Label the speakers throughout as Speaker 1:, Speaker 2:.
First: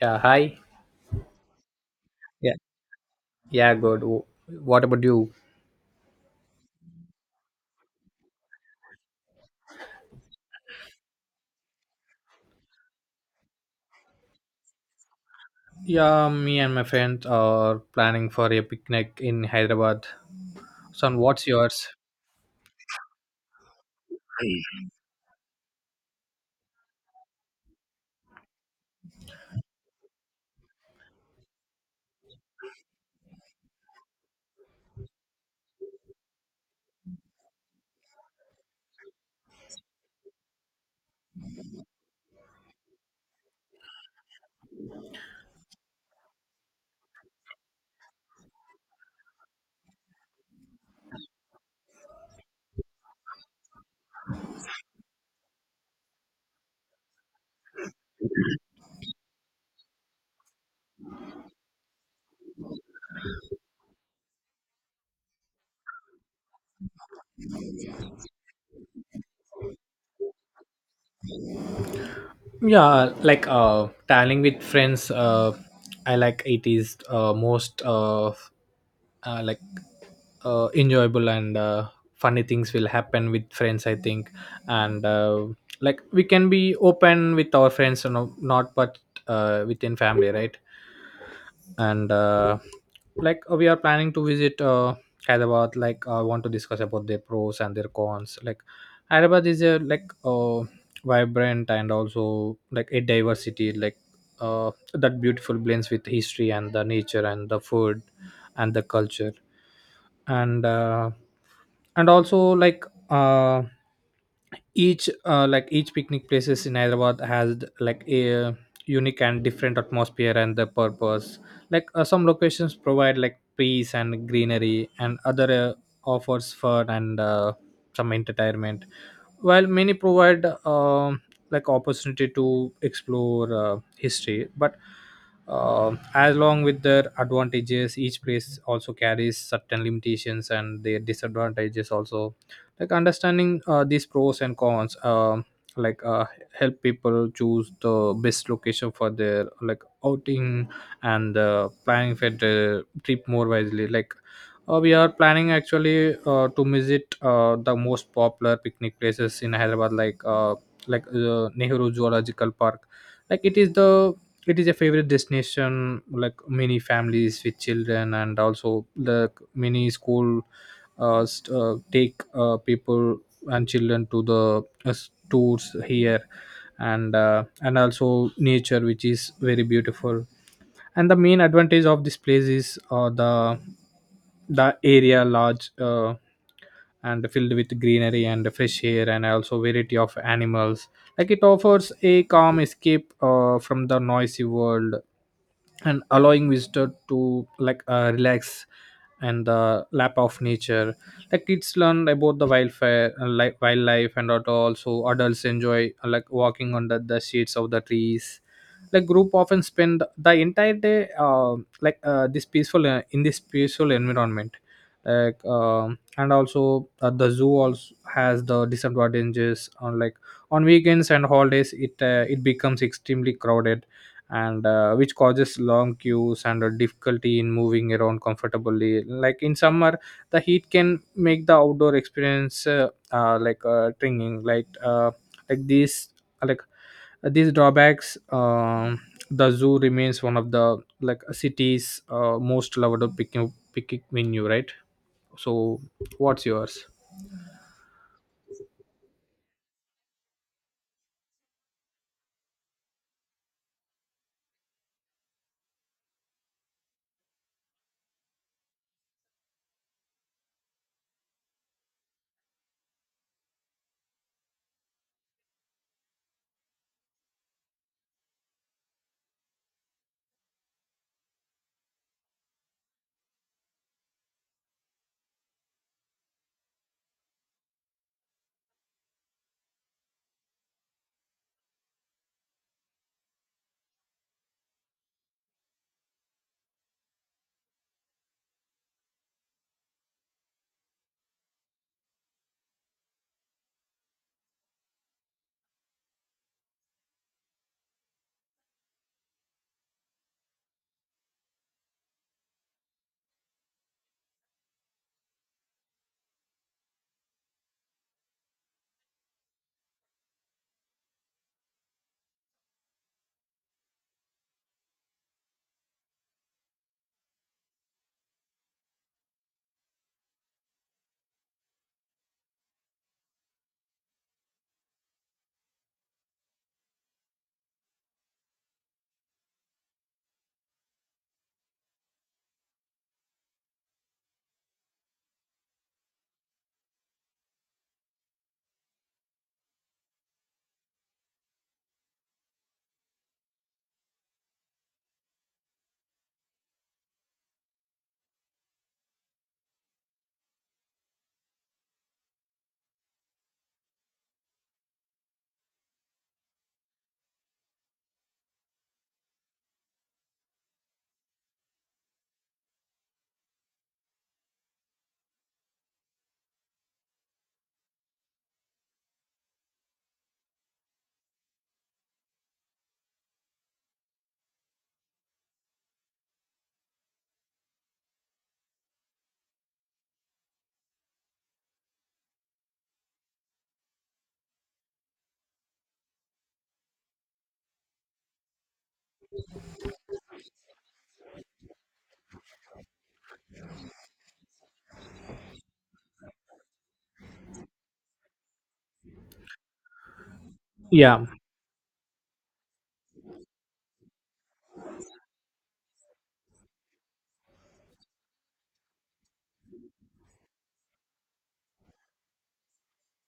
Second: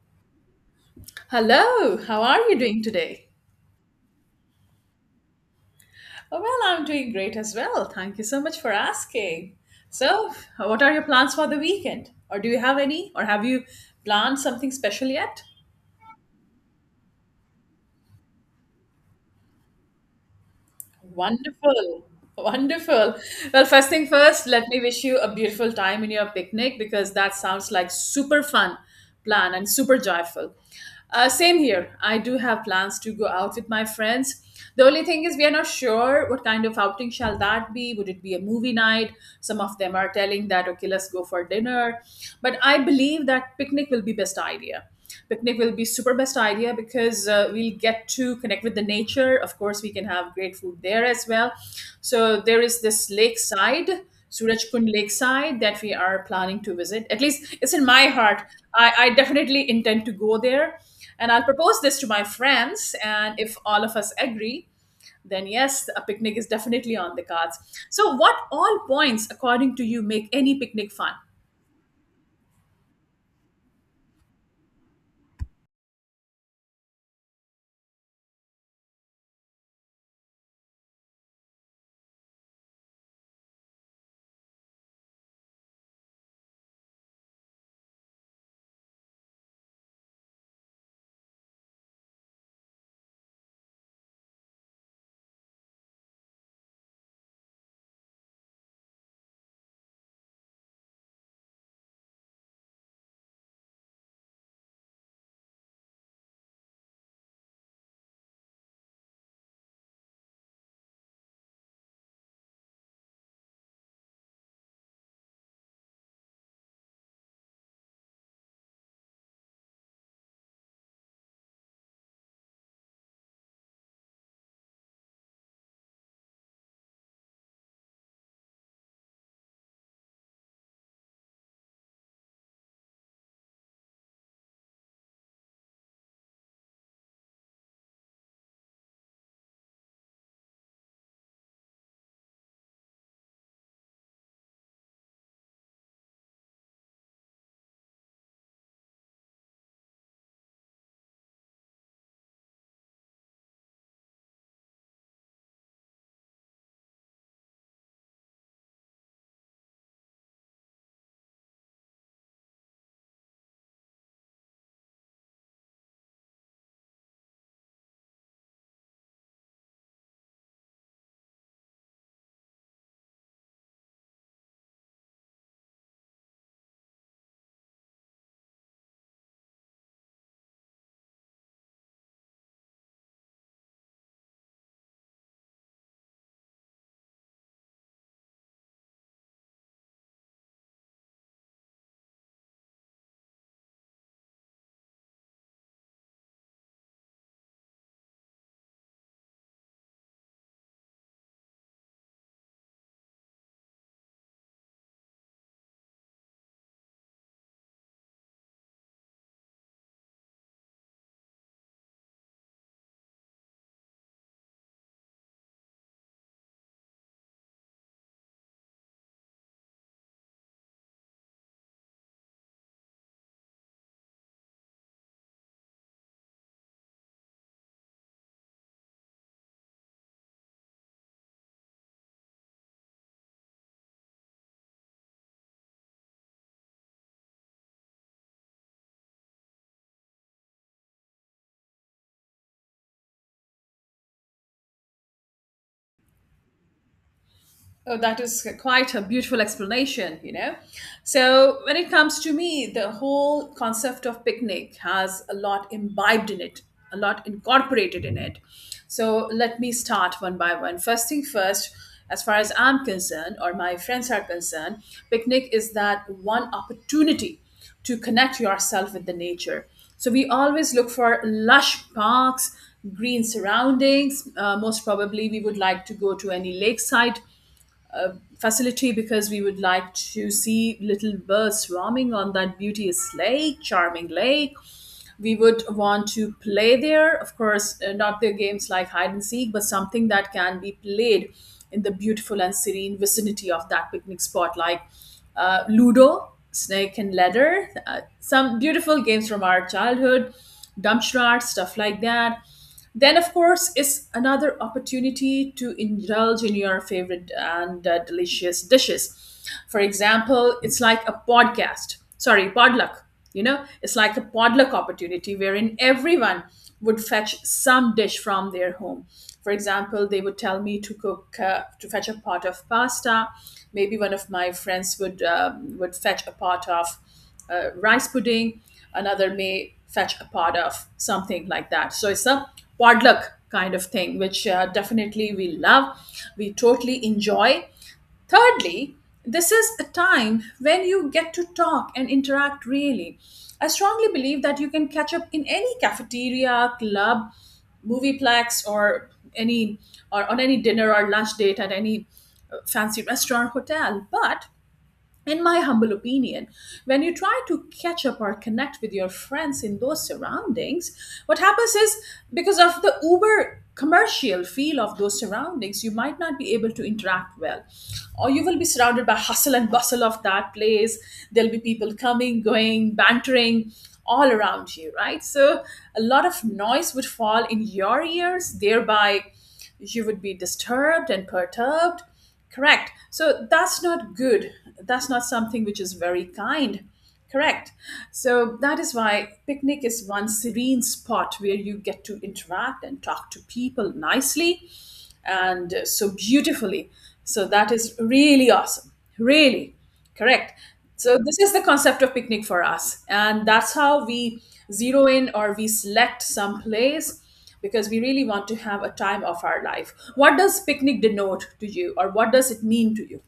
Speaker 1: Yeah, hi.
Speaker 2: Hello, how are
Speaker 1: Yeah.
Speaker 2: you doing today?
Speaker 1: Yeah, good. What about you?
Speaker 2: Oh, well, I'm doing great as well. Thank you so much for asking. So, what are your plans for the weekend? Or do you have any? Or have you planned something special yet?
Speaker 1: Yeah, me and my friends are planning for a picnic in Hyderabad. So, what's yours?
Speaker 2: Wonderful. Wonderful. Well, first thing first, let me wish you a beautiful time in your picnic because that sounds like super fun plan and super joyful. Same here. I do have plans to go out with my friends. The only thing is, we are not sure what kind of outing shall that be. Would it be a movie night? Some of them are telling that okay, let's go for dinner. But I believe that picnic will be best idea, picnic will be super best idea because we'll get to connect with the nature. Of course, we can have great food there as well. So there is this lakeside, Surajkund lakeside, that we are planning to visit. At least it's in my heart. I definitely intend to go there, and I'll propose this to my friends, and if all of us agree, then yes, a picnic is definitely on the cards. So, what all points, according to you, make any picnic fun?
Speaker 1: Yeah, like traveling with friends. I like it is most uh like enjoyable, and funny things will happen with friends, I think. And like we can be open with our friends, you know, not but within family, right? And like we are planning to visit Hyderabad. Like, I want to discuss about their pros and their cons. Like Hyderabad is a like vibrant and also like a diversity, like uh, that beautiful blends with history and the nature and the food and the culture. And uh, and also like uh, each like each picnic places in Hyderabad has like a unique and different atmosphere and the purpose. Like some locations provide like trees and greenery, and other offers fun and some entertainment, while many provide like opportunity to explore history. But as long with their advantages, each place also carries certain limitations and their disadvantages also. Like understanding these pros and cons, like help people choose the best location for their like outing, and planning for the trip more wisely. Like we are planning actually to visit the most popular picnic places in Hyderabad, like Nehru Zoological Park. Like, it is a favorite destination like many families with children, and also the many school take people and children to the uh, tours here. And and also nature which is very beautiful. And the main advantage of this place is the area large, and filled with greenery and fresh air and also variety of animals. Like it offers a calm escape from the noisy world, and allowing visitor to like relax and the lap of nature. Like kids learn about the wildfire like wildlife, and that also adults enjoy like walking under the shades of the trees. Like group often spend the entire day like this peaceful in this peaceful environment. Like and also the zoo also has the disadvantages, on like on weekends and holidays it becomes extremely crowded, and which causes long queues and a difficulty in moving around comfortably. Like in summer the heat can make the outdoor experience like tringing. Like like these like these drawbacks, the zoo remains one of the like city's most loved picnic venue, right? So what's yours?
Speaker 2: Oh, that is quite a beautiful explanation, you know. So, when it comes to me, the whole concept of picnic has a lot imbibed in it, a lot incorporated in it. So, let me start one by one. First thing first, as far as I'm concerned, or my friends are concerned, picnic is that one opportunity to connect yourself with the nature. So we always look for lush parks, green surroundings. Most probably, we would like to go to any lakeside uh, facility because we would like to see little birds swarming on that beauteous lake, charming lake. We would want to play there. Of course, not the games like hide and seek, but something that can be played in the beautiful and serene vicinity of that picnic spot, like Ludo, Snake and Ladder, some beautiful games from our childhood, Dumpstrat, stuff like that. Then, of course, is another opportunity to indulge in your favorite and delicious dishes. For example, it's like a podcast, sorry, podluck. You know, it's like a podluck opportunity wherein everyone would fetch some dish from their home. For example, they would tell me to cook, to fetch a pot of pasta. Maybe one of my friends would fetch a pot of rice pudding. Another may fetch a pot of something like that. So it's a potluck kind of thing, which definitely we love. We totally enjoy. Thirdly, this is a time when you get to talk and interact really. I strongly believe that you can catch up in any cafeteria, club, movieplex, any or on any dinner or lunch date at any fancy restaurant, hotel. But in my humble opinion, when you try to catch up or connect with your friends in those surroundings, what happens is, because of the uber commercial feel of those surroundings, you might not be able to interact well. Or you will be surrounded by hustle and bustle of that place. There'll be people coming, going, bantering all around you, right? So a lot of noise would fall in your ears, thereby you would be disturbed and perturbed. Correct. So that's not good. That's not something which is very kind. Correct. So that is why picnic is one serene spot where you get to interact and talk to people nicely and, so beautifully. So that is really awesome. Really correct. So
Speaker 1: Yeah.
Speaker 2: this is the concept of picnic for us, and that's how we zero in or we select some place because we really want to have a time of our life. What does picnic denote to you, or what does it mean to you?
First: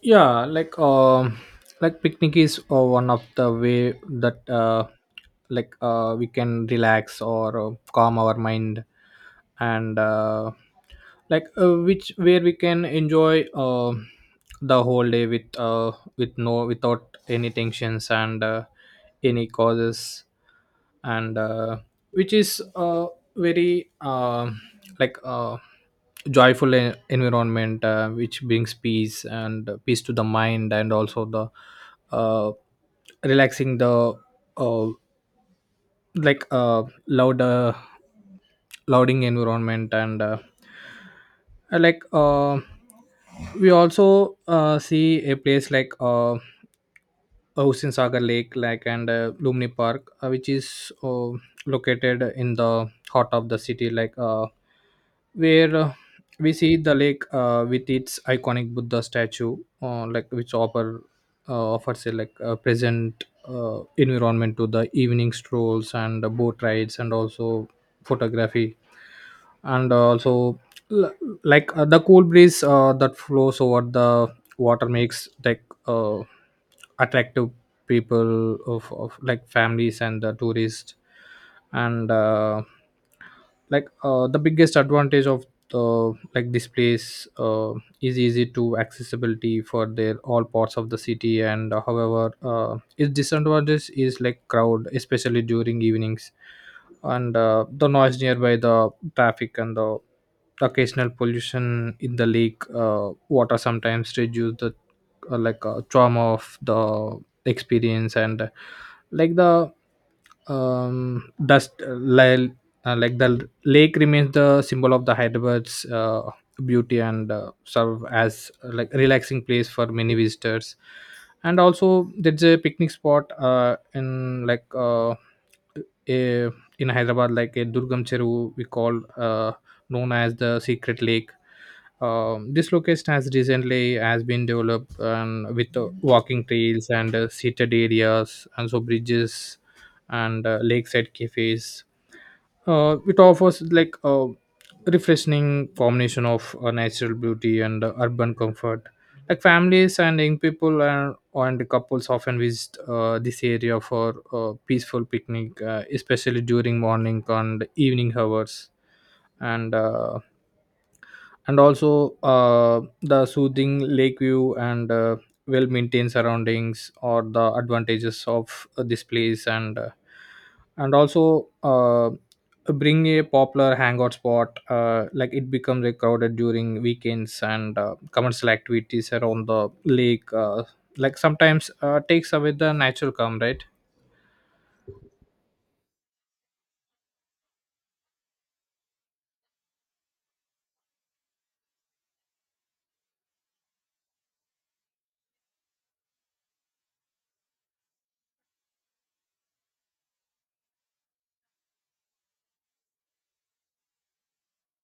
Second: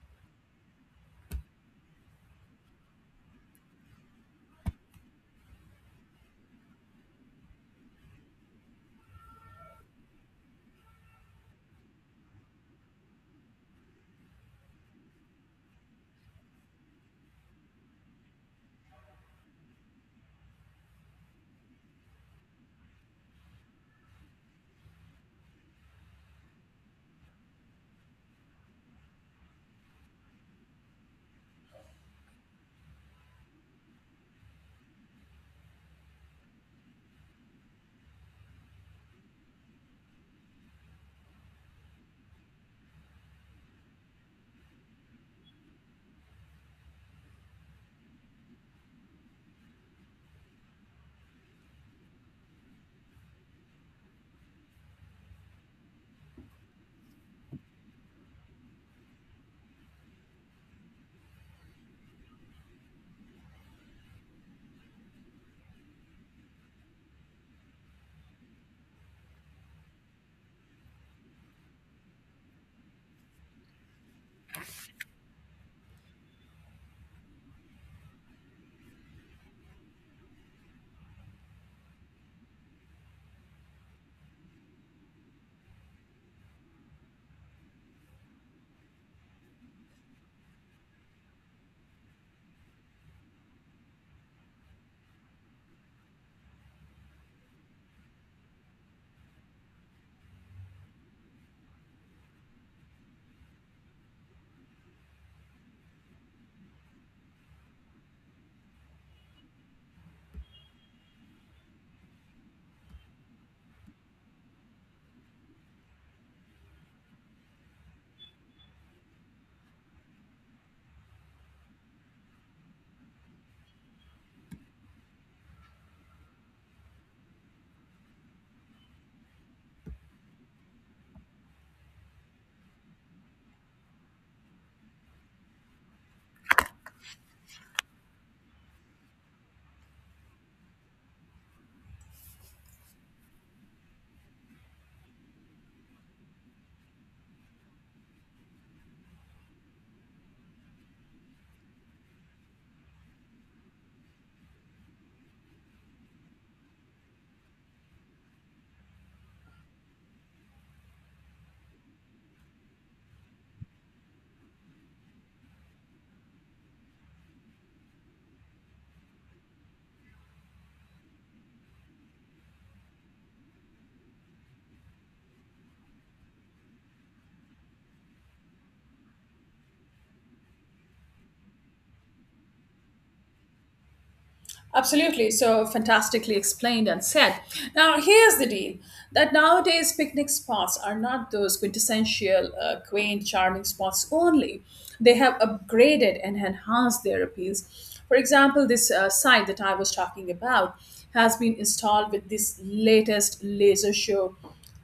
Speaker 1: Yeah, like picnic is one of the way that like we can relax or calm our mind. And like which where we can enjoy the whole day with no without any tensions and any causes. And which is very like joyful environment, which brings peace and peace to the mind, and also the uh, relaxing the uh, like louder louding environment. And like we also see a place like Ocean Sagar Lake, like and Lumni Park, which is located in the heart of the city, like where we see the lake with its iconic Buddha statue, like which offers a like a present environment to the evening strolls and the boat rides and also photography. And also l- like the cool breeze that flows over the water makes like attractive people of like families and the tourists. And like the biggest advantage of the like this place is easy to accessibility for their all parts of the city. And however its disadvantage is like crowd, especially during evenings, and the noise nearby the traffic, and the occasional pollution in the lake water sometimes reduce the like trauma of the experience. And like the um, dust uh, li- like the lake remains the symbol of the Hyderabad's beauty, and serve as like relaxing place for many visitors. And also there's a picnic spot in like a, in Hyderabad like a Durgam Cheru we call, known as the Secret Lake. This location has recently has been developed, with walking trails and seated areas, and so bridges, and lakeside cafes. It offers like a refreshing combination of natural beauty and urban comfort. Like families and young people and couples often visit this area for a peaceful picnic, especially during morning and evening hours. And uh, and also the soothing lake view and well maintained surroundings or the advantages of this place. And also bring a popular hangout spot. Like, it becomes like crowded during weekends, and commercial activities around the lake like sometimes takes away the natural calm, right?
Speaker 2: Absolutely, so fantastically explained and said. Now, here's the deal that nowadays picnic spots are not those quintessential, quaint, charming spots only. They have upgraded and enhanced their appeals. For example, this site that I was talking about has been installed with this latest laser show,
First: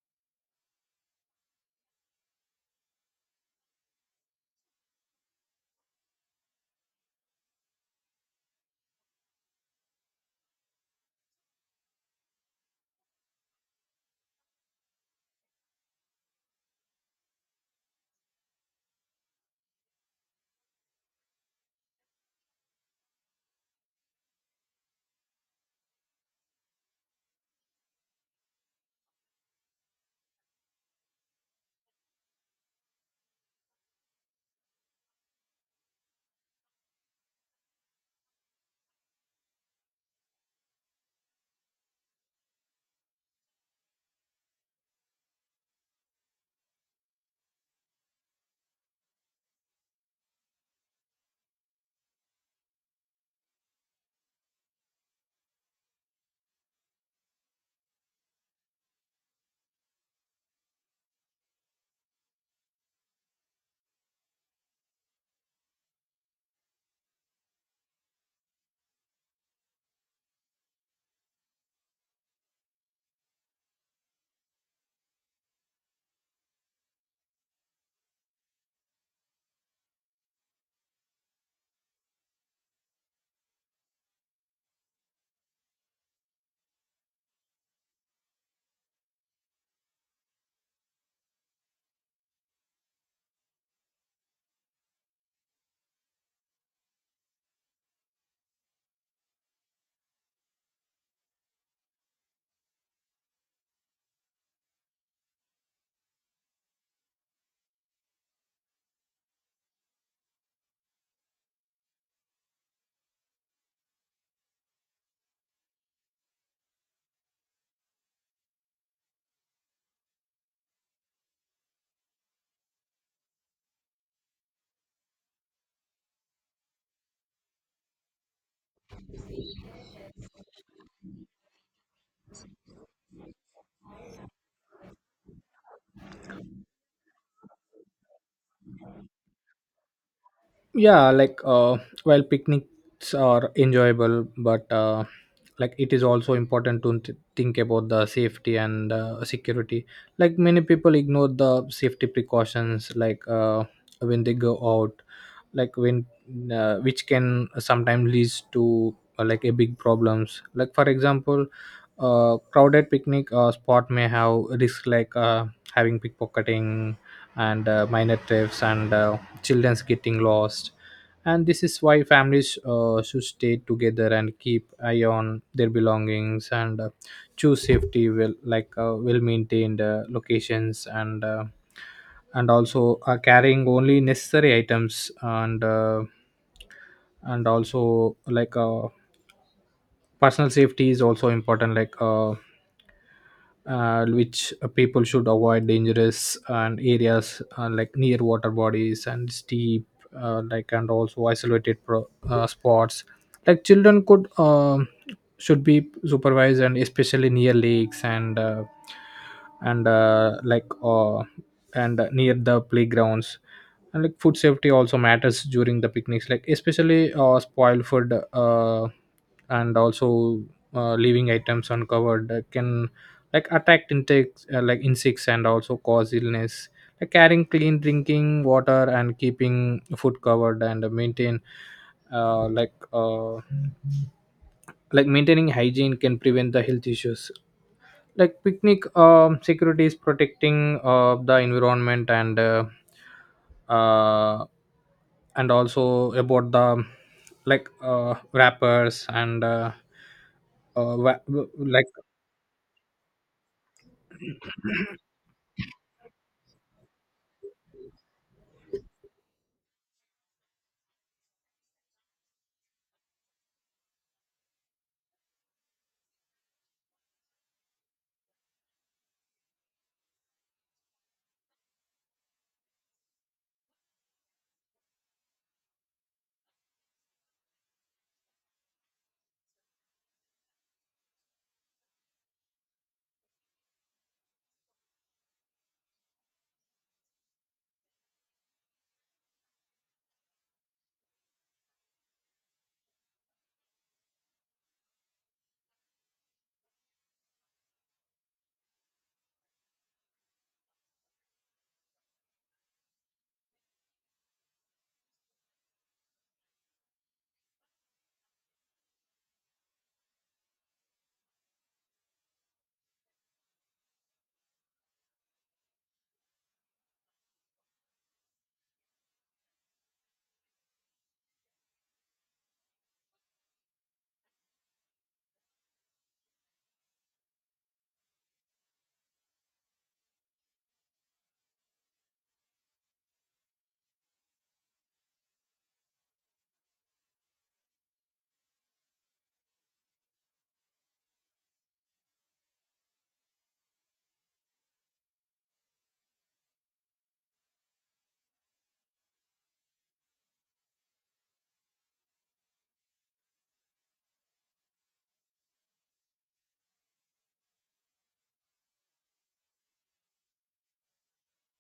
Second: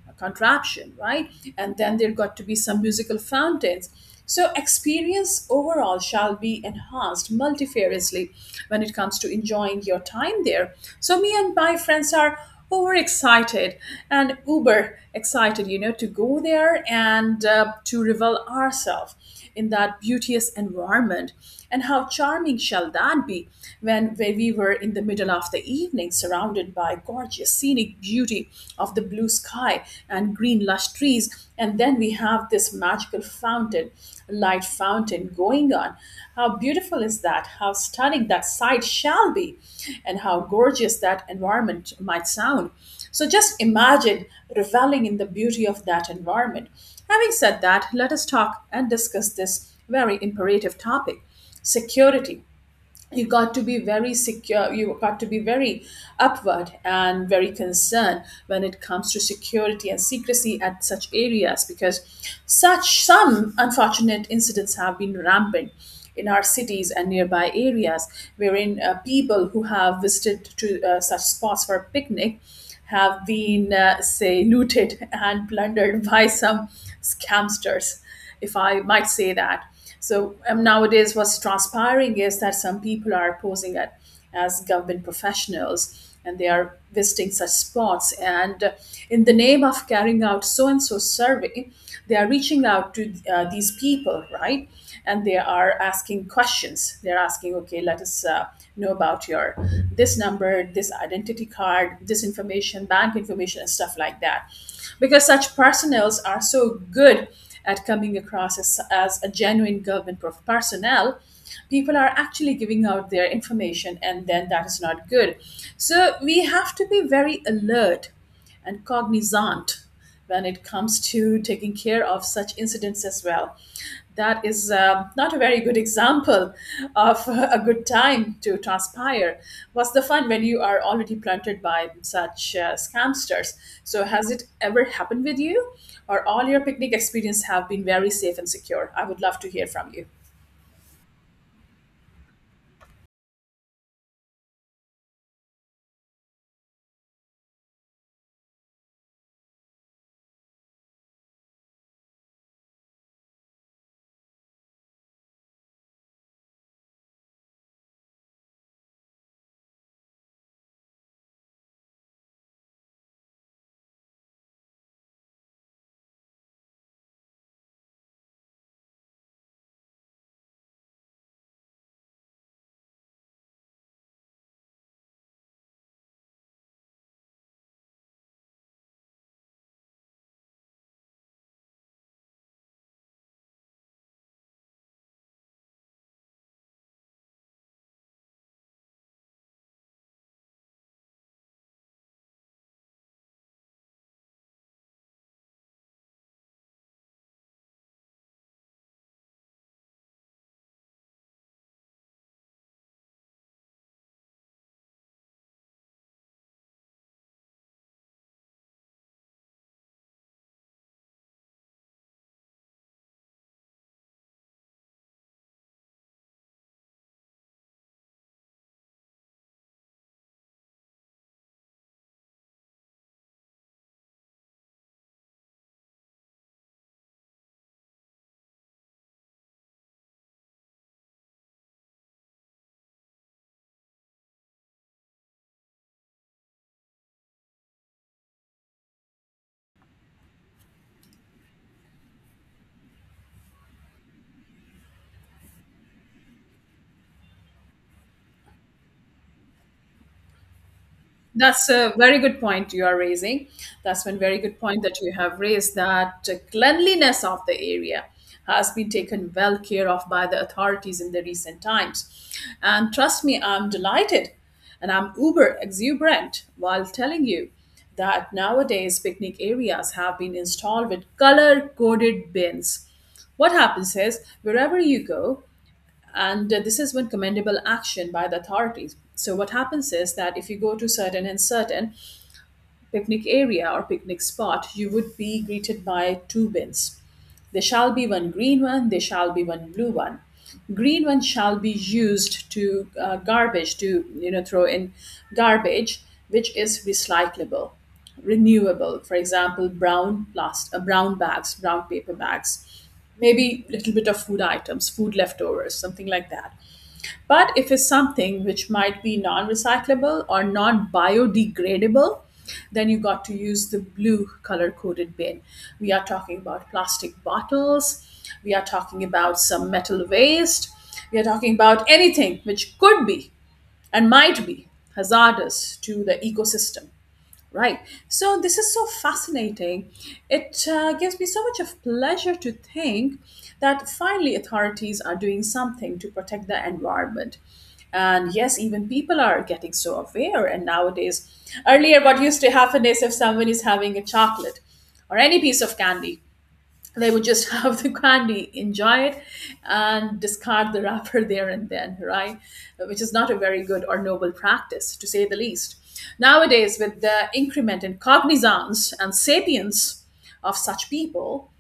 Speaker 2: a contraption, right? And then there got to be some musical fountains. So, experience overall shall be enhanced multifariously when it comes to enjoying your time there. So, me and my friends are overexcited and uber excited, you know, to go there and, to revel ourselves in that beauteous environment. And how charming shall that be when where we were in the middle of the evening, surrounded by gorgeous scenic beauty of the blue sky and green lush trees, and then we have this magical fountain, light fountain going on. How beautiful is that? How stunning that sight shall be, and how gorgeous that environment might sound. So just imagine reveling in the beauty of that environment. Having said that, let us talk and discuss this very imperative topic: security. You got to be very secure, you got to be very upward and very concerned when it comes to security and secrecy at such areas, because such some unfortunate incidents have been rampant in our cities and nearby areas, wherein people who have visited to such spots for a picnic have been, say, looted and plundered by some scamsters, if I might say that. So nowadays, what's transpiring is that some people are posing at, as government professionals, and they are visiting such spots. And in the name of carrying out so and so survey, they are reaching out to these people, right? And they are asking questions. They're asking, okay, let us know about your this number, this identity card, this information, bank information, and stuff like that. Because such personnels are so good at coming across as a genuine government prof- personnel, people are actually giving out their information, and then that is not good. So we have to be very alert and cognizant when it comes to taking care of such incidents as well. That is not a very good example of a good time to transpire. What's the fun when you are already planted by such scamsters? So, has it ever happened with you, or all your picnic experience have been very safe and secure? I would love to hear from you.
Speaker 1: Yeah, like well picnics are enjoyable, but like it is also important to think about the safety and security. Like many people ignore the safety precautions, like when they go out, like when which can sometimes leads to like a big problems. Like for example, crowded picnic spot may have risk, like having pickpocketing, and minor thefts, and children's getting lost. And this is why families should stay together and keep eye on their belongings, and choose safety well, like well maintained locations. And also carrying only necessary items. And also like personal safety is also important. Like which people should avoid dangerous and areas like near water bodies and steep like and also isolated spots. Like children could should be supervised, and especially near lakes, and and near the playgrounds. And like food safety also matters during the picnics, like especially spoiled food. And also leaving items uncovered can like attacked insects, like insects, and also cause illness. Like carrying clean drinking water and keeping food covered, and maintain uh, like uh, like maintaining hygiene can prevent the health issues. Like picnic security is protecting the environment, and uh, and also about the like wrappers and uh, wa-
Speaker 2: That's
Speaker 1: like
Speaker 2: a very good point you are raising. That's one very good point that you have raised, that cleanliness of the area has been taken well care of by the authorities in the recent times. And trust me, I'm delighted and I'm uber exuberant while telling you that nowadays picnic areas have been installed with color coded bins. What happens is, wherever you go, and this has been commendable action by the authorities. So what happens is that if you go to certain and certain picnic area or picnic spot, you would be greeted by two bins. There shall be one green one, there shall be one blue one. Green one shall be used to, garbage, to you know throw in garbage which is recyclable, renewable. For example, brown plast-, brown bags, brown paper bags, maybe a little bit of food items, food leftovers, something like that. But if it's something which might be non recyclable or non biodegradable, then you got to use the blue color coded bin. We are talking about plastic bottles, we are talking about some metal waste, we are talking about anything which could be and might be hazardous to the ecosystem. Right. So this is so fascinating. It gives me so much of pleasure to think that finally authorities are doing something to protect the environment. And yes, even people are getting so aware. And nowadays, earlier, what used to happen is if someone is having a chocolate or any piece of candy, they would just have the candy, enjoy it, and discard the wrapper there and then, right? Which is not a very good or noble practice, to say the least. Nowadays, with the increment in cognizance and sapience of such people,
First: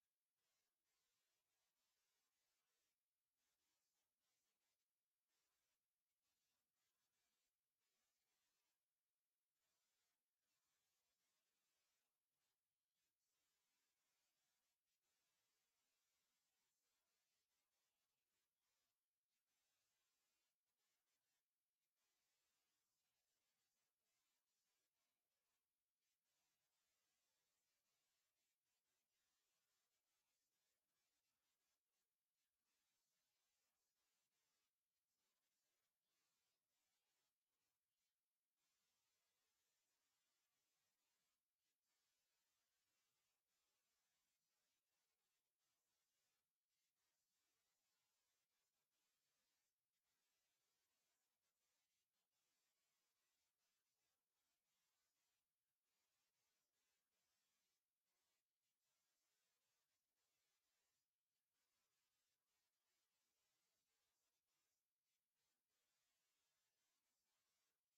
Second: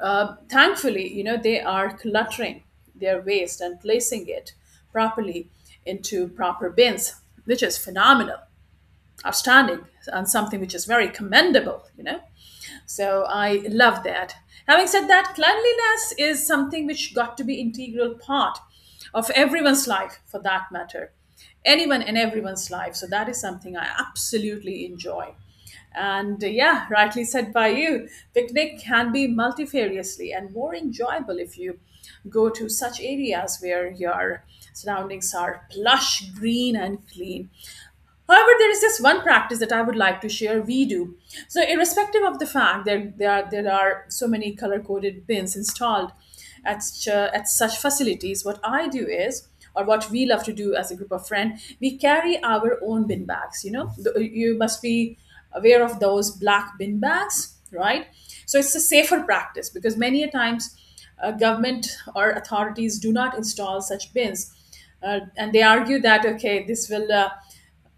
Speaker 2: thankfully, you know, they are cluttering their waste and placing it properly into proper bins, which is phenomenal, outstanding, and something which is very commendable, you know. So I love that. Having said that, cleanliness is something which got to be integral part of everyone's life, for that matter. Anyone and everyone's life. So that is something I absolutely enjoy. And yeah, rightly said by you, picnic can be multifariously and more enjoyable if you go to such areas where your surroundings are plush, green, and clean. However, there is this one practice that I would like to share. We do. So, irrespective of the fact that there are so many color coded bins installed at such facilities, what I do is, or what we love to do as a group of friends, we carry our own bin bags. You know, you must be aware of those black bin bags, right? So, it's a safer practice because many a times government or authorities do not install such bins. And they argue that, okay, this will.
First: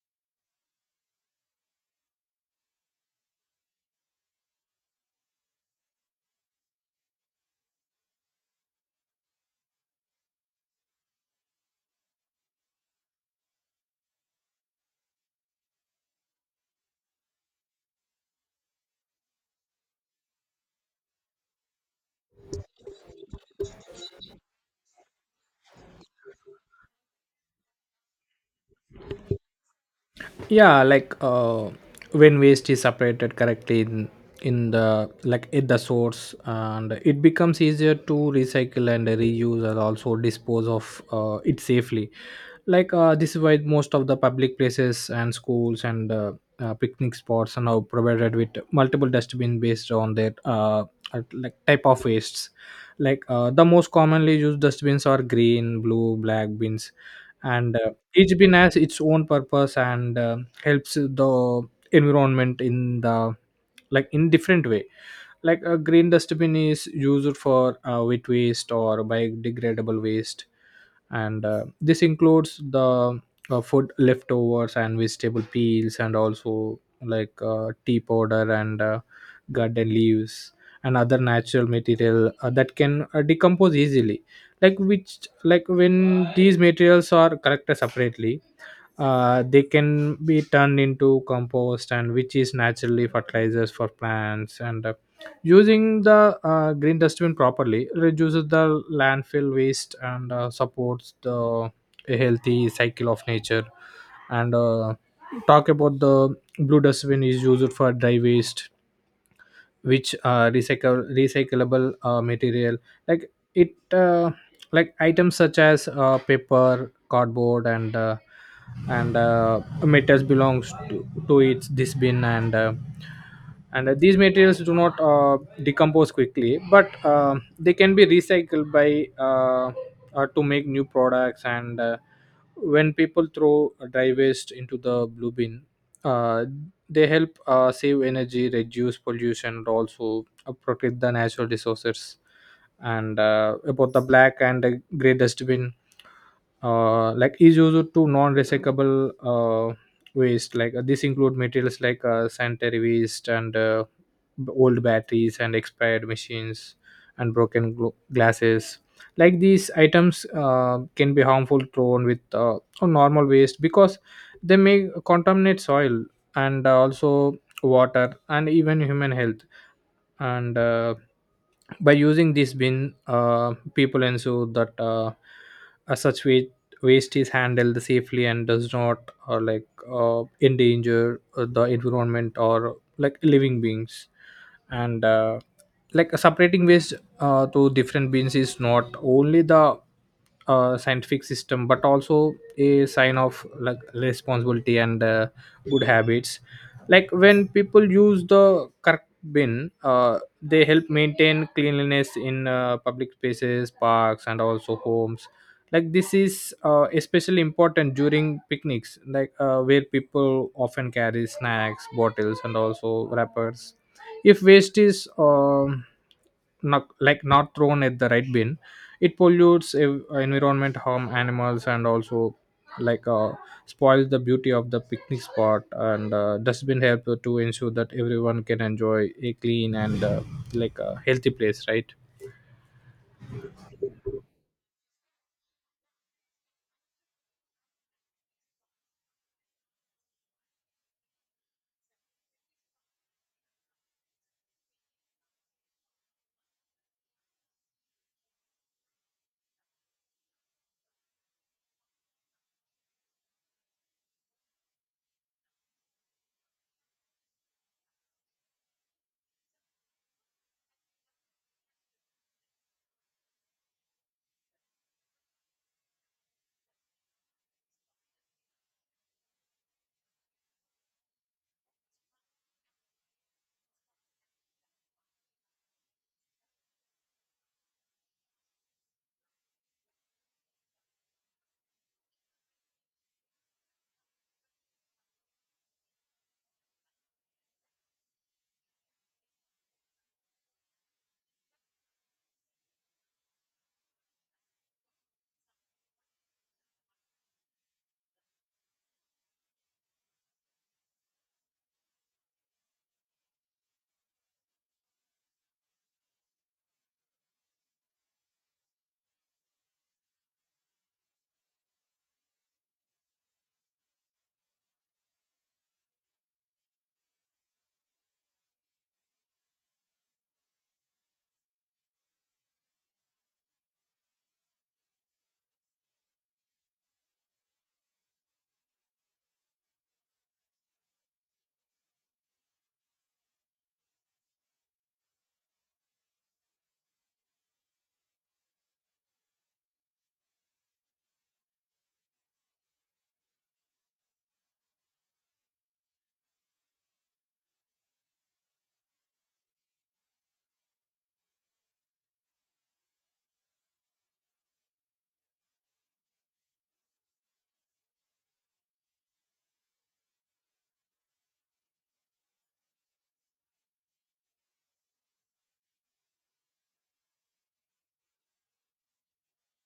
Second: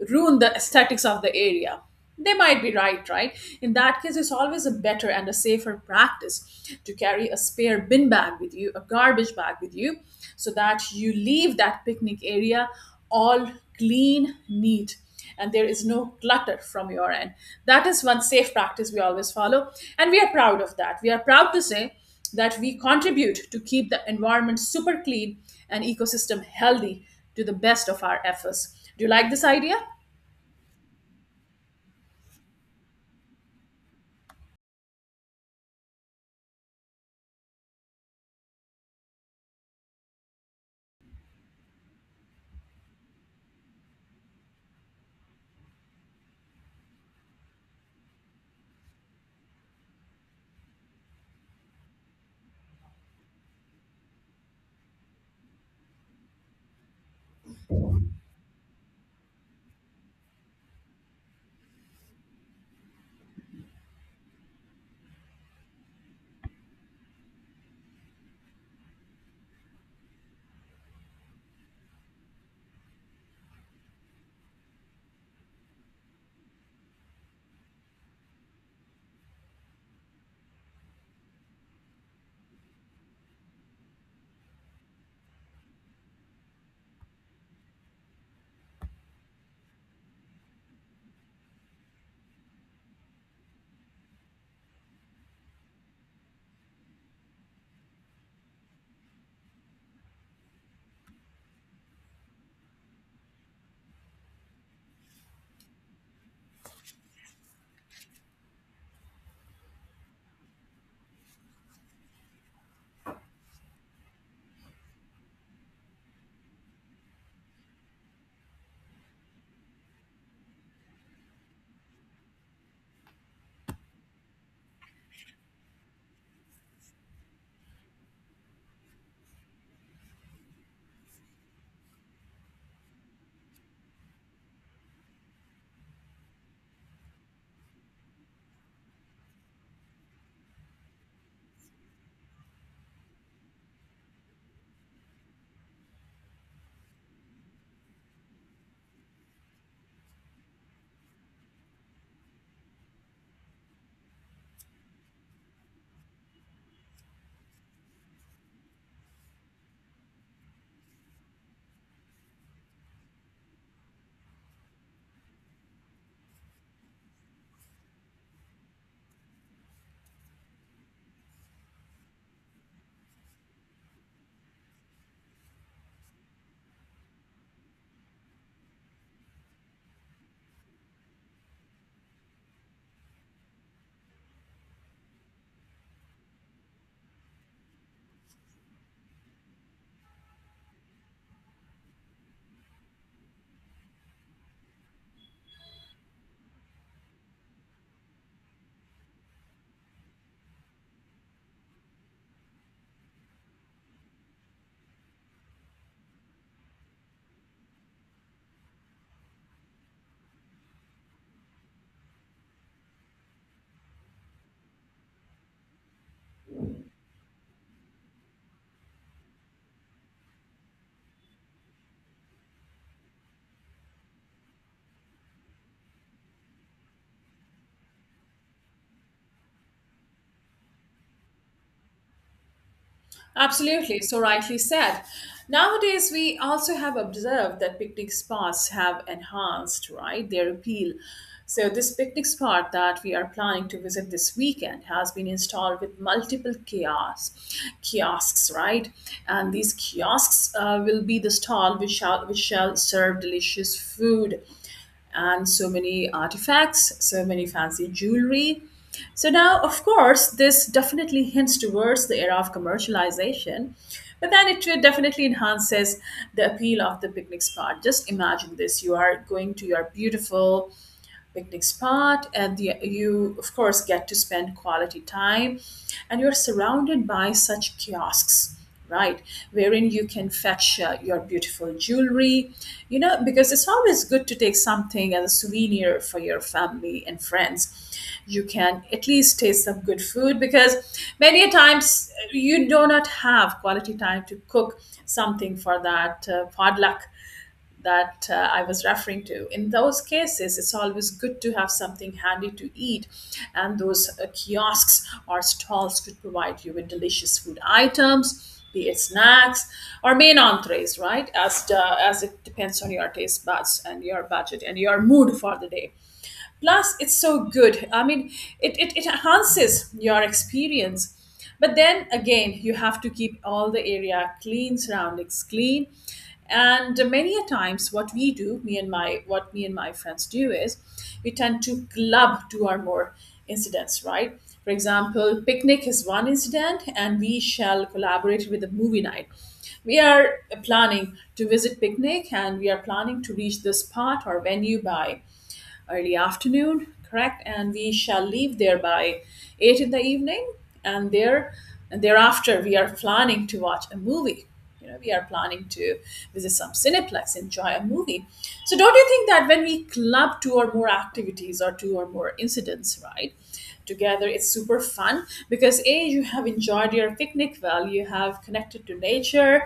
Speaker 2: Ruin the aesthetics of the area. They might be right, right? In that case, it's always a better and a safer practice to carry a spare bin bag with you, a garbage bag with you, so that you leave that picnic area all clean, neat, and there is no clutter from your end. That is one safe practice we always follow, and we are proud of that. We are proud to say that we contribute to keep the environment super clean and ecosystem healthy to the best of our efforts. Do you like this idea?
Speaker 1: yeah, like when waste is separated correctly in the like at the source, and it becomes easier to recycle and reuse and also dispose of it safely. Like this is why most of the public places and schools and picnic spots are now provided with multiple dustbin based on their like type of wastes. Like the most commonly used dustbins are green blue black bins. And each bin has its own purpose and helps the environment in the like in different way. Like a green dustbin is used for wet waste or biodegradable waste. And this includes the food leftovers and vegetable peels, and also like tea powder and garden leaves, and other natural material that can decompose easily. Like which like when these materials are collected separately, they can be turned into compost, and which is naturally fertilizers for plants. And using the green dustbin properly reduces the landfill waste, and supports the a healthy cycle of nature. And talk about the blue dustbin is used for dry waste, which recycle recyclable material. Like it like items such as paper cardboard and metals belongs to its this bin. And these materials do not decompose quickly, but they can be recycled by to make new products. And when people throw dry waste into the blue bin, uh, they help save energy reduce pollution, and also protect the natural resources. And about the black and the gray dustbin, like is used to non-recyclable waste. Like this include materials like sanitary waste, and old batteries and expired machines and broken glasses. Like these items can be harmful thrown with a normal waste, because they may contaminate soil, and also water and even human health. And by using this bin, people ensure that such waste is handled safely, and does not like endanger the environment or like living beings. And like separating waste to different bins is not only the scientific system but also a sign of like responsibility and good habits Like when people use the correct been, they help maintain cleanliness in public spaces, parks, and also homes. Like this is especially important during picnics, like where people often carry snacks, bottles, and also wrappers. If waste is not, like not thrown at the right bin, it pollutes environment, harm animals, and also like uh, spoils the beauty of the picnic spot. And dustbin help to ensure that everyone can enjoy a clean and like a healthy place, right?
Speaker 2: Absolutely, so rightly said. Nowadays, we also have observed that picnic spots have enhanced, right, their appeal. So, this picnic spot that we are planning to visit this weekend has been installed with multiple kiosks, right? And these kiosks will be the stall which shall serve delicious food and so many artifacts, so many fancy jewelry. So now, of course, this definitely hints towards the era of commercialization, but then it definitely enhances the appeal of the picnic spot. Just imagine this, you are going to your beautiful picnic spot and the, you of course get to spend quality time and you're surrounded by such kiosks, right, wherein you can fetch your beautiful jewelry, you know, because it's always good to take something as a souvenir for your family and friends. You can at least taste some good food because many a times you do not have quality time to cook something for that potluck that I was referring to. In those cases, it's always good to have something handy to eat, and those kiosks or stalls could provide you with delicious food items, be it snacks or main entrees, right? As it depends on your taste buds and your budget and your mood for the day. Plus, it's so good. I mean, it enhances your experience. But then again, you have to keep all the area clean, surroundings clean. And many a times, what we do, me and my friends do is, we tend to club two or more incidents, right? For example, picnic is one incident, and we shall collaborate with a movie night. We are planning to visit picnic, and we are planning to reach this spot or venue by early afternoon, correct? And we shall leave there by eight in the evening, and thereafter we are planning to watch a movie. You know, we are planning to visit some cineplex, enjoy a movie. So, don't you think that when we club two or more activities or two or more incidents, right, together? It's super fun because A, you have enjoyed your picnic well, you have connected to nature,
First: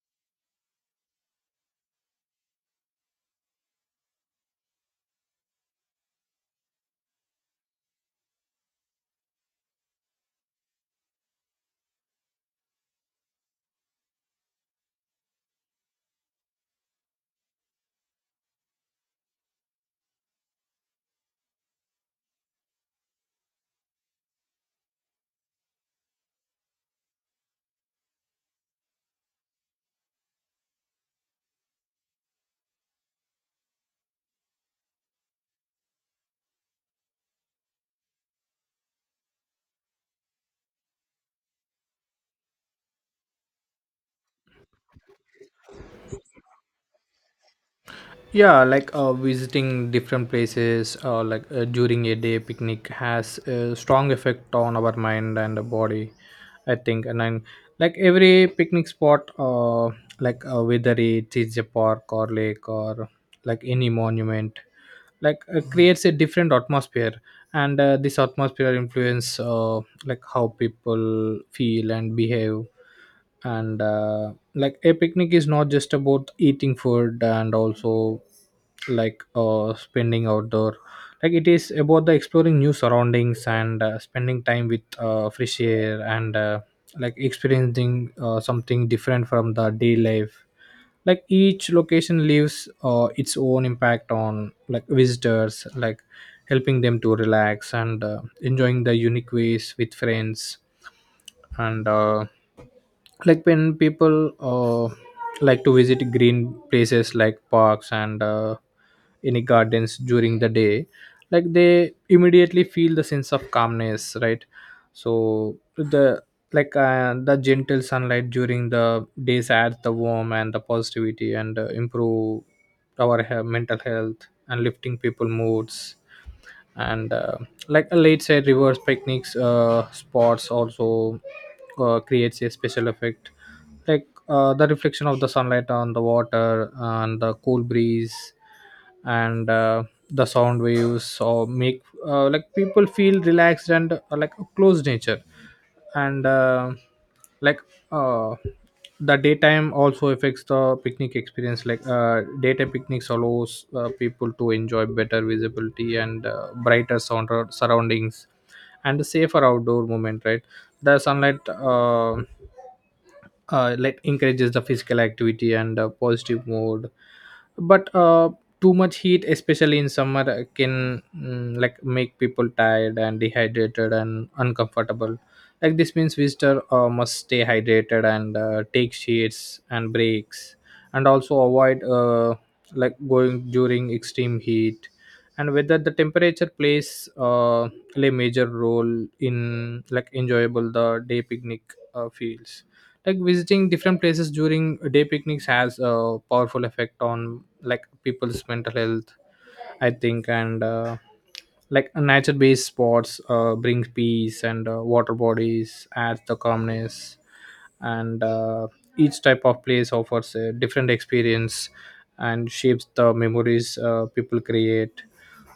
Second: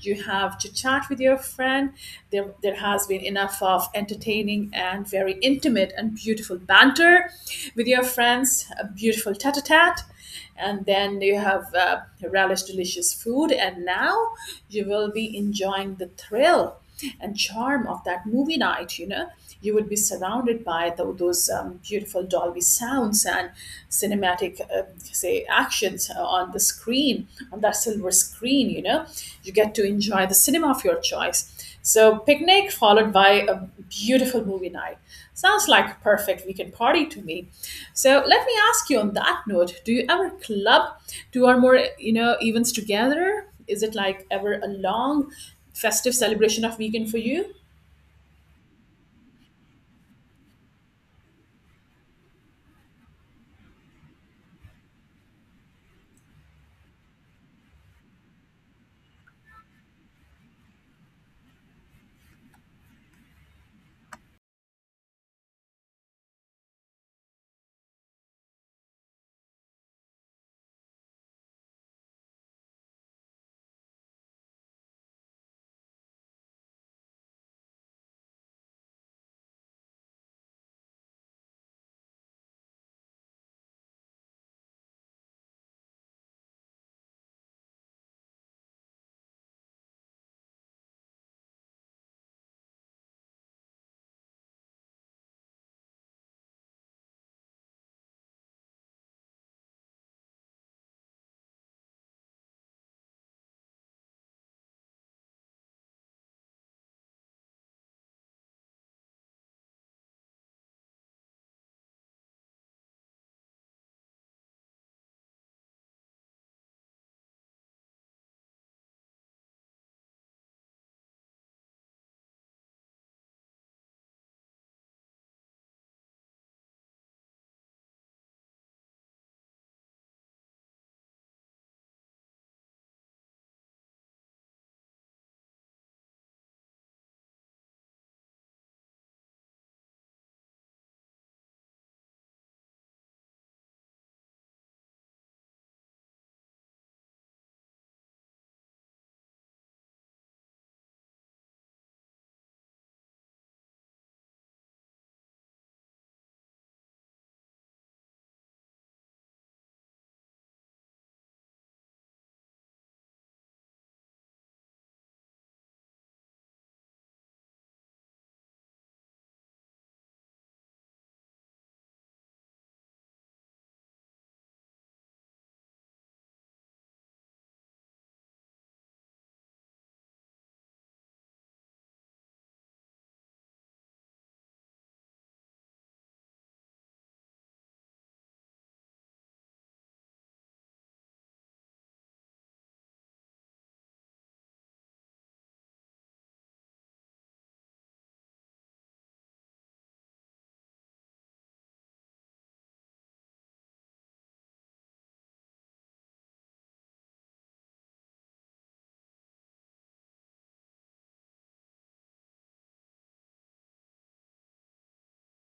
Speaker 2: you have to chat with your friend. There has been enough of entertaining and very intimate and beautiful banter with your friends, a beautiful tete a tete, and then you have relished delicious food, and now you will be enjoying the thrill and charm of that movie night. You know, you would be surrounded by those beautiful dolby sounds and cinematic say actions on the screen, on that silver screen. You know, you get to enjoy the cinema of your choice. So picnic followed by a beautiful movie night sounds like a perfect weekend party to me. So let me ask you, on that note, do you ever club two or more, you know, events together? Is it like ever a long festive celebration of weekend for you?
Speaker 1: Yeah, like visiting different places, during a day picnic has a strong effect on our mind and the body, I think. And then, like every picnic spot, whether it is a park or lake or like any monument, like creates a different atmosphere. And this atmosphere influence, like how people feel and behave. And like a picnic is not just about eating food and also like spending outdoor, like it is about the exploring new surroundings and spending time with fresh air and like experiencing something different from the day life. Like each location leaves its own impact on like visitors, like helping them to relax and enjoying the unique ways with friends. And Like when people, like to visit green places like parks and any gardens during the day, like they immediately feel the sense of calmness, right? So the, like the gentle sunlight during the days adds the warmth and the positivity and improve our mental health and lifting people moods. And Like a late side reverse picnics spots also creates a special effect, like the reflection of the sunlight on the water and the cool breeze and the sound waves or make, like people feel relaxed and like a close nature. And like uh, the daytime also affects the picnic experience. Like daytime picnics allows people to enjoy better visibility and brighter sound surroundings and a safer outdoor movement, right? The sunlight, like encourages the physical activity and positive mood. But too much heat, especially in summer, can like make people tired and dehydrated and uncomfortable. Like this means visitor must stay hydrated and take shades and breaks and also avoid like going during extreme heat. And whether the temperature play major role in like enjoyable the day picnic feels like visiting different places during day picnics has a powerful effect on like people's mental health, I think. And nature-based sports bring peace and water bodies add the calmness. And each type of place offers a different experience and shapes the memories people create.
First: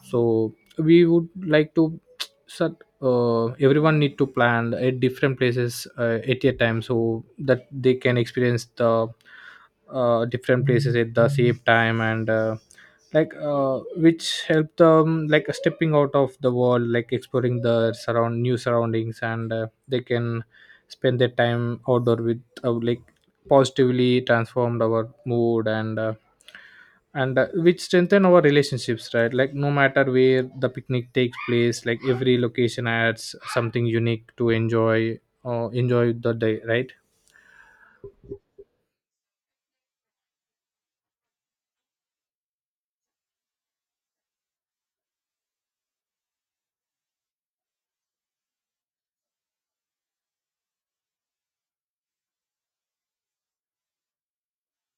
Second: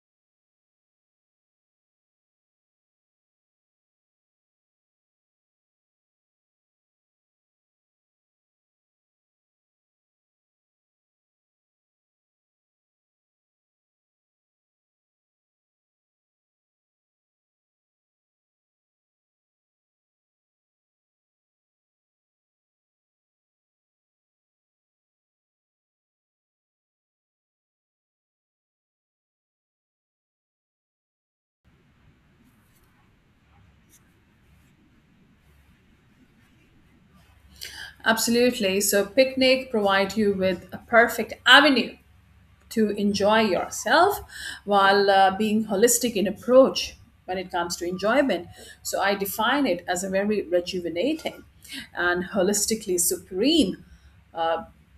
Speaker 1: So we would like to, so everyone need to plan at different places at a time so that they can experience the different places at the same time. And which help them like stepping out of the world, like exploring the surround new surroundings and they can spend their time outdoor with like positively transformed our mood. And which strengthen our relationships, right? Like no matter where the picnic takes place, like every location adds something unique to enjoy or enjoy the day, right?
Speaker 2: Absolutely. So, picnic provide you with a perfect avenue to enjoy yourself while being holistic in approach when it comes to enjoyment. So, I define it as a very rejuvenating and holistically supreme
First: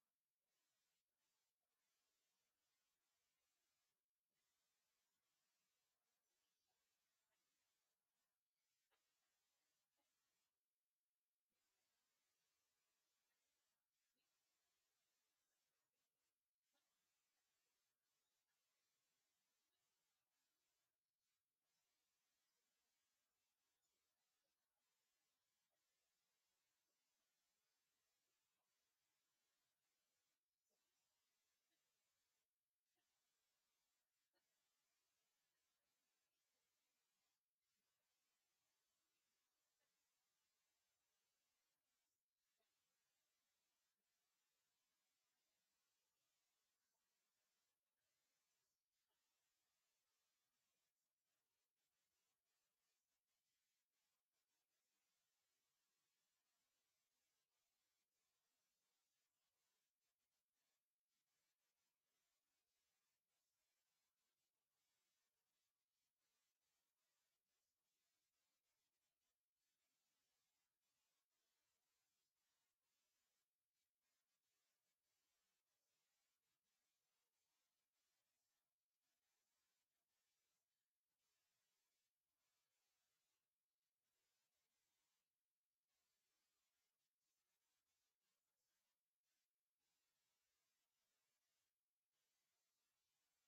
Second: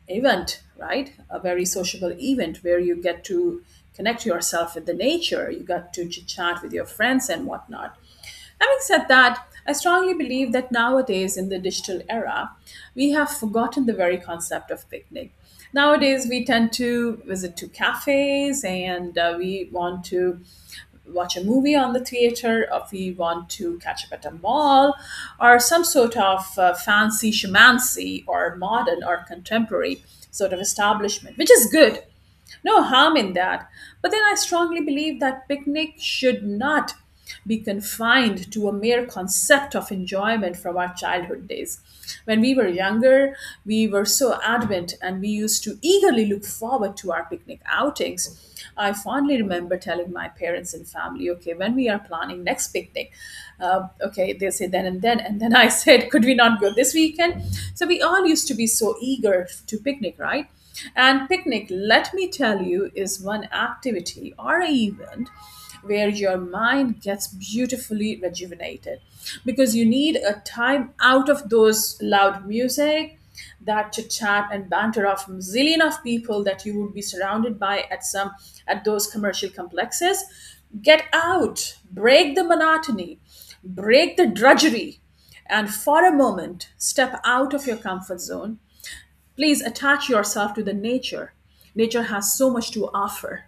Speaker 2: event, right? A very sociable event where you get to connect yourself with the nature, you got to chit chat with your friends and whatnot. Having said that, I strongly believe that nowadays in the digital era, we have forgotten the very concept of picnic. Nowadays, we tend to visit to cafes, and we want to watch a movie on the theater, or we want to catch up at a mall, or some sort of fancy shamancy or modern or contemporary sort of establishment, which is good, no harm in that. But then I strongly believe that picnic should not be confined to a mere concept of enjoyment from our childhood days. When we were younger, we were so adamant and we used to eagerly look forward to our picnic outings. I fondly remember telling my parents and family, okay, when we are planning next picnic, okay, they say then and then. And then I said, could we not go this weekend? So we all used to be so eager to picnic, right? And picnic, let me tell you, is one activity or a event where your mind gets beautifully rejuvenated because you need a time out of those loud music, that chit chat and banter of zillion of people that you would be surrounded by at some at those commercial complexes. Get out, break the monotony, break the drudgery, and for a moment step out of your comfort zone. Please attach yourself to the nature. Nature has so much to offer,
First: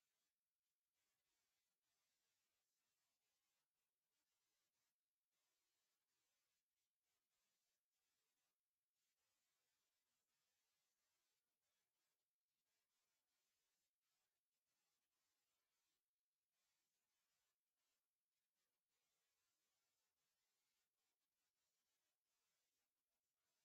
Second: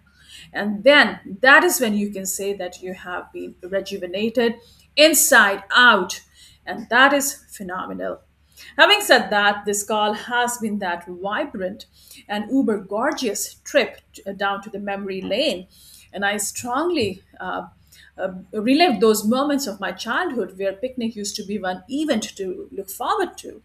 Speaker 2: and then that is when you can say that you have been rejuvenated inside out, and that is phenomenal. Having said that, this call has been that vibrant and uber gorgeous trip down to the memory lane, and I strongly relived those moments of my childhood where picnic used to be one event to look forward to.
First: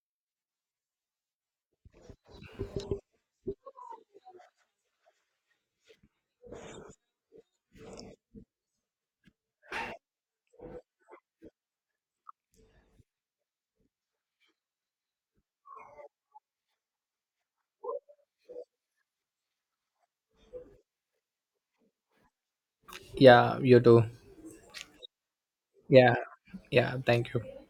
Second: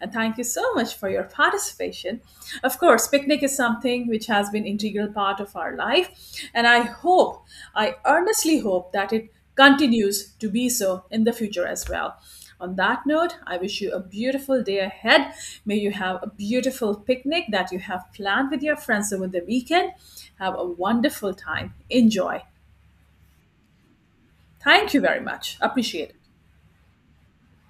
Speaker 2: And thank you so much for your participation. Of course, picnic is something which has been integral part of our life, and I hope, I earnestly hope that it continues to be so in the future as well. On that note, I wish you a beautiful day ahead. May you have a beautiful picnic that you have planned with your friends over the weekend. Have a wonderful time. Enjoy.
Speaker 1: Yeah, you too.
Speaker 2: Thank you very much. Appreciate
Speaker 1: Yeah.
Speaker 2: it.
Speaker 1: Yeah, thank you.